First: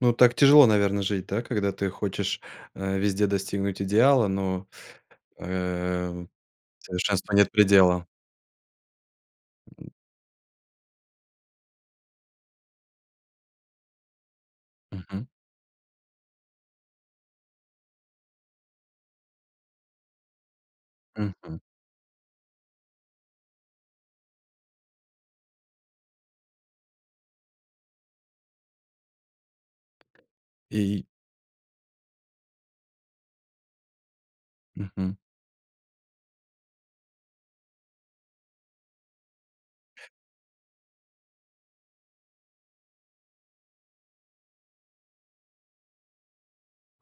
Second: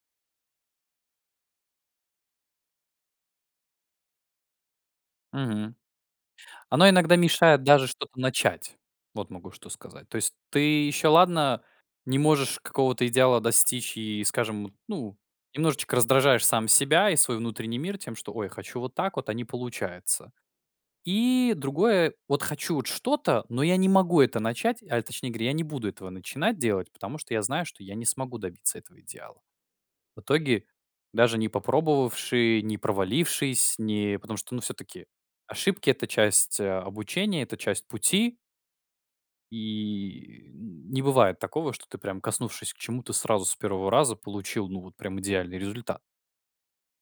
Ну так тяжело, наверное, жить да, когда ты хочешь, а, везде достигнуть идеала, но, Мгм. эм, Оно иногда совершенству нет мешает даже предела. что-то начать. Вот могу что сказать. То есть ты еще ладно не можешь какого-то идеала достичь и, скажем, ну, Мгм. немножечко раздражаешь сам себя и свой внутренний мир тем, что: ой, хочу вот так вот, а не получается. И Мгм. другое вот хочу вот что-то, но я не могу это начать. А точнее говоря, я не буду этого начинать делать, потому что я знаю, что я не смогу добиться этого идеала. В итоге, Э, и даже не попробовавши, не провалившись, не потому что- ну все-таки Мгм. ошибки это часть, а, обучения, это часть пути и не бывает такого, что ты прям коснувшись к чему-то сразу, с первого раза получил ну вот прям идеальный результат.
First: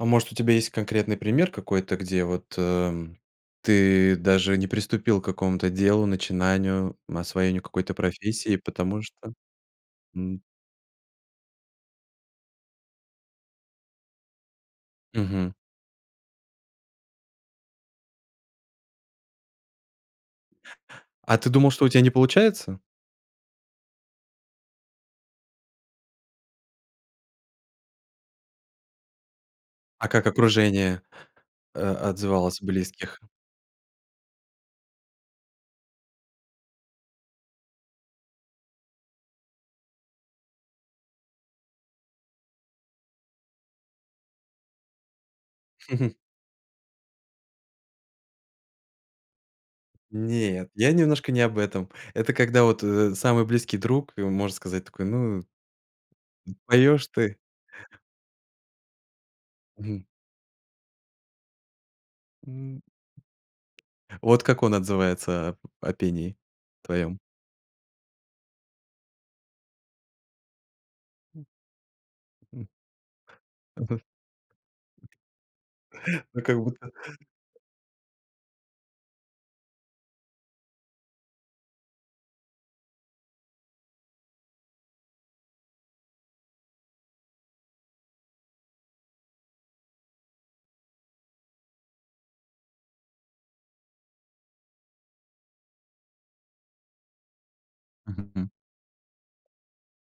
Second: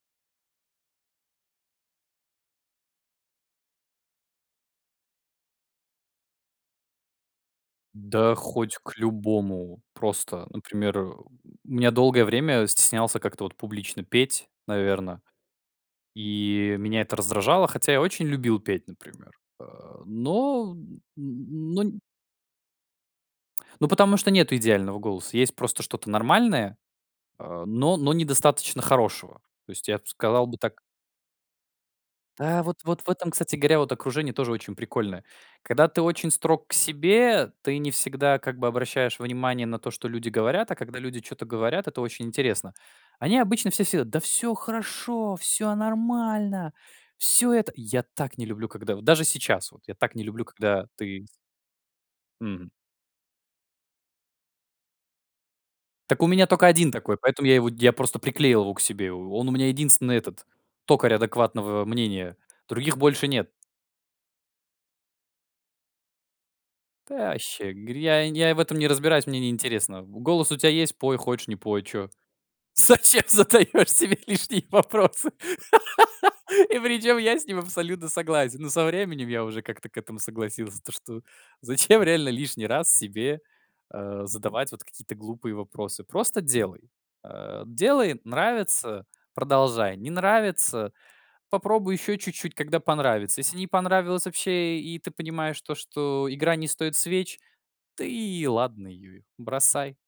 А может, у тебя есть конкретный пример какой-то, где вот, э, ты даже не приступил к какому-то делу, начинанию, м, освоению какой-то Да профессии, хоть к потому что, любому. м Просто, например, э, у меня долгое время стеснялся как-то вот публично петь, наверно. Мгм. И меня это раздражало, хотя я очень любил петь, например, э, но, м, А ты думал, но что у нь тебя не получается? Ну, потому что нету идеального голоса. Есть просто что-то нормальное, а, но но недостаточно хорошего. То есть, я б А как сказал бы так окружение, э, отзывалось Да, вот вот в близких? этом, кстати говоря, вот окружение тоже очень прикольное. Когда ты очень строг к себе, ты не всегда как бы обращаешь внимание на то, что люди говорят, а когда люди чё-то говорят- это очень интересно. Они обычно все всё: "Да всё хорошо, всё нормально, всё это" Я так не люблю, когда вот даже сейчас, вот я так не люблю, Нет, когда я ты немножко не об этом. Это когда Мгм. вот, э, самый близкий друг, э, может сказать такой: "Ну Так у меня только 1 поёшь такой, ты" поэтому я его, я просто приклеил его к себе. Он у меня Мгм. единственный- этот токарь адекватного мнения. М. Других больше нет. Вот как он отзывается о п пении "Да твоём? вообще,- говорит,- я я в этом не разбираюсь, мне неинтересно. Голос у тебя есть, пой, М. хочешь- не пой, чё. М. Зачем задаешь Мгм. себе лишние вопросы?" Ну как И будто. причем я с ним абсолютно согласен. Ну со временем я уже как-то к этому согласился. То что, зачем реально лишний раз себе, а, задавать вот какие-то глупые вопросы? Просто делай. А, делай, нравится- продолжай, не нравится- попробуй ещё чуть-чуть, когда понравится. Если не понравилось вообще и ты понимаешь то, что игра не стоит свеч,- да Мгм. и М. ладно её, бросай.